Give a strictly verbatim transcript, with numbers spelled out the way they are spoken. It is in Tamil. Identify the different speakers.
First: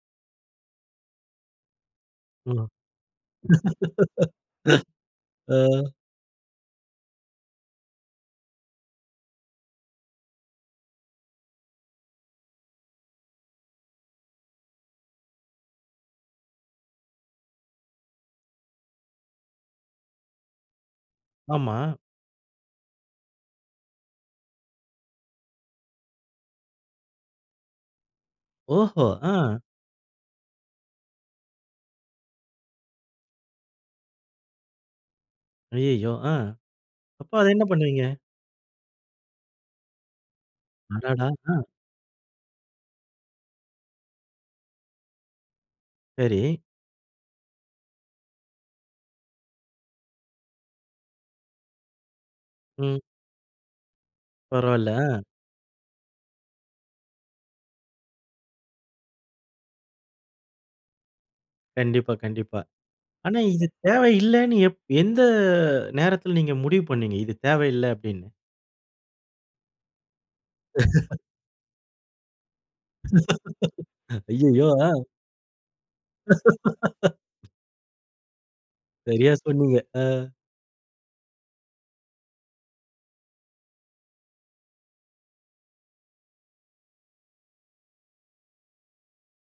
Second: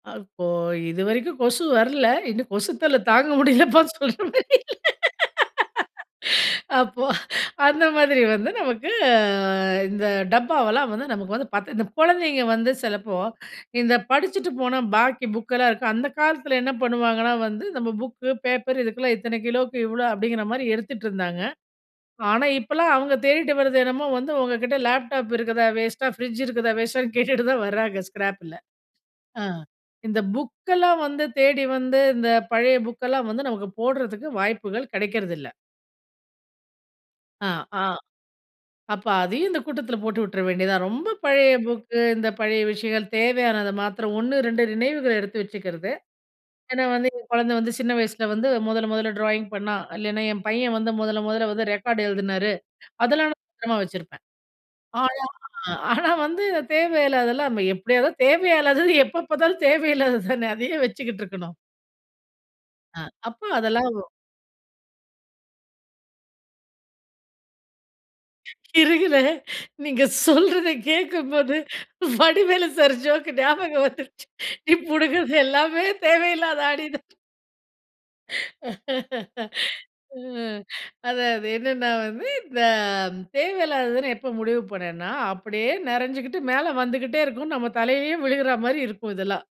Speaker 1: அ இப்போ இதுவரைக்கும் கொசு வரல. இன்னும்
Speaker 2: ஒ.
Speaker 1: கொசுத் தொல்ல தாங்க முடியலப்பா சொல்ற மாரியில்ல.
Speaker 2: ஆ.
Speaker 1: அப்போ, அந்த மாதிரி வந்து நமக்கு அ இந்த டப்பாவெல்லாம் வந்து நமக்கு வந்து பத்து, இந்த குழந்தைங்க வந்து சிலப்போ இந்த படிச்சுட்டு போன பாக்கி புக்கெல்லாம் இருக்கும். அந்த காலத்தில என்ன பண்ணுவாங்கன்னா வந்து, நம்ம புக்கு பேப்பர் இதுக்கெல்லாம் இத்தனை கிலோவுக்கு இவ்வளோ, அப்படிங்கிற மாரி எடுத்துட்டுருந்தாங்க.
Speaker 2: ஆமா.
Speaker 1: ஆனா இப்பலாம் அவுங்க தேடிட்டு வரது என்னமோ வந்து உங்க கிட்ட லேப்டாப் இருக்குதா வேஸ்ட்டா, ஃப்ரிட்ஜ் இருக்குதா வேஸ்ட்டான்னு கேட்டுட்டு தான் வராங்க ஸ்க்ராப்பில.
Speaker 2: ஓஹோ! ஆ.
Speaker 1: ஆ இந்த புக்கெல்லாம் வந்து தேடி வந்து இந்த பழைய புக்கெல்லாம் வந்து நமக்கு போட்றதுக்கு வாய்ப்புகள் கிடைக்கிறதில்ல.
Speaker 2: அய்யய்யோ! அ. அப்ப
Speaker 1: ஆ
Speaker 2: அதை என்ன
Speaker 1: அ
Speaker 2: பண்ணுவீங்க?
Speaker 1: அப்ப அதையும் இந்த கூட்டத்தில போட்டு விட்டுற வேண்டியதுதான். ரொம்ப
Speaker 2: அடடா!
Speaker 1: பழைய
Speaker 2: ஆ.
Speaker 1: புக்கு இந்த பழைய விஷயங்கள் தேவையானதை மாத்திரம் ஒண்ணு, ரெண்டு நினைவுகள எடுத்து வச்சுக்கிறது.
Speaker 2: சரி.
Speaker 1: ஏன்னா வந்து "என் குழந்தை வந்து சின்ன வயசில வந்து மொதல மொதல ட்ராயிங் பண்ணா. இல்லைனா என் பையன் வந்து முதல முதல வந்து ரெக்கார்ட் எழுதுனாரு."
Speaker 2: ம்.
Speaker 1: அதெல்லாம் நான் பத்திரமா வச்சிருப்பேன்.
Speaker 2: பரவாயில்ல,
Speaker 1: ஆனா
Speaker 2: ஆ.
Speaker 1: ஆனா, வந்து தேவையில்லாதலாம் எப்டியாவது தேவையே இல்லாதது எப்போ பாத்தாலும் தேவையில்லாதது தானே, அத ஏன் வச்சுக்கிட்டு இருக்கணும்?
Speaker 2: கண்டிப்பா, கண்டிப்பா.
Speaker 1: ஆ
Speaker 2: ஆனா
Speaker 1: அப்போ
Speaker 2: இது
Speaker 1: அதெல்லாம்
Speaker 2: தேவையில்லனு எப் எந்த நேரத்தில நீங்க முடிவு பண்ணீங்க? இது தேவையில்ல அப்டினு.
Speaker 1: இருங்களேன். நீங்க சொல்றத கேட்கும்போது வடிவேலு சார் ஜோக் ஞாபகம் வந்துருச்சு.
Speaker 2: ஐய்யயோ,
Speaker 1: நீ
Speaker 2: ஆ.
Speaker 1: புடுங்கறது எல்லாமே தேவையில்லாத ஆணி தான்.
Speaker 2: சரியா, சொன்னீங்க.
Speaker 1: அ
Speaker 2: ஆ.
Speaker 1: அது அது என்னன்னா வந்து இந்த தேவையில்லாததுன்னு எப்ப முடிவு பண்ணேன்னா அப்படியே நிறைஞ்சுகிட்டு மேலே வந்துகிட்டே இருக்கும். நம்ம தலையே விழுகிற மாதிரி இருக்கும் இதெல்லாம்.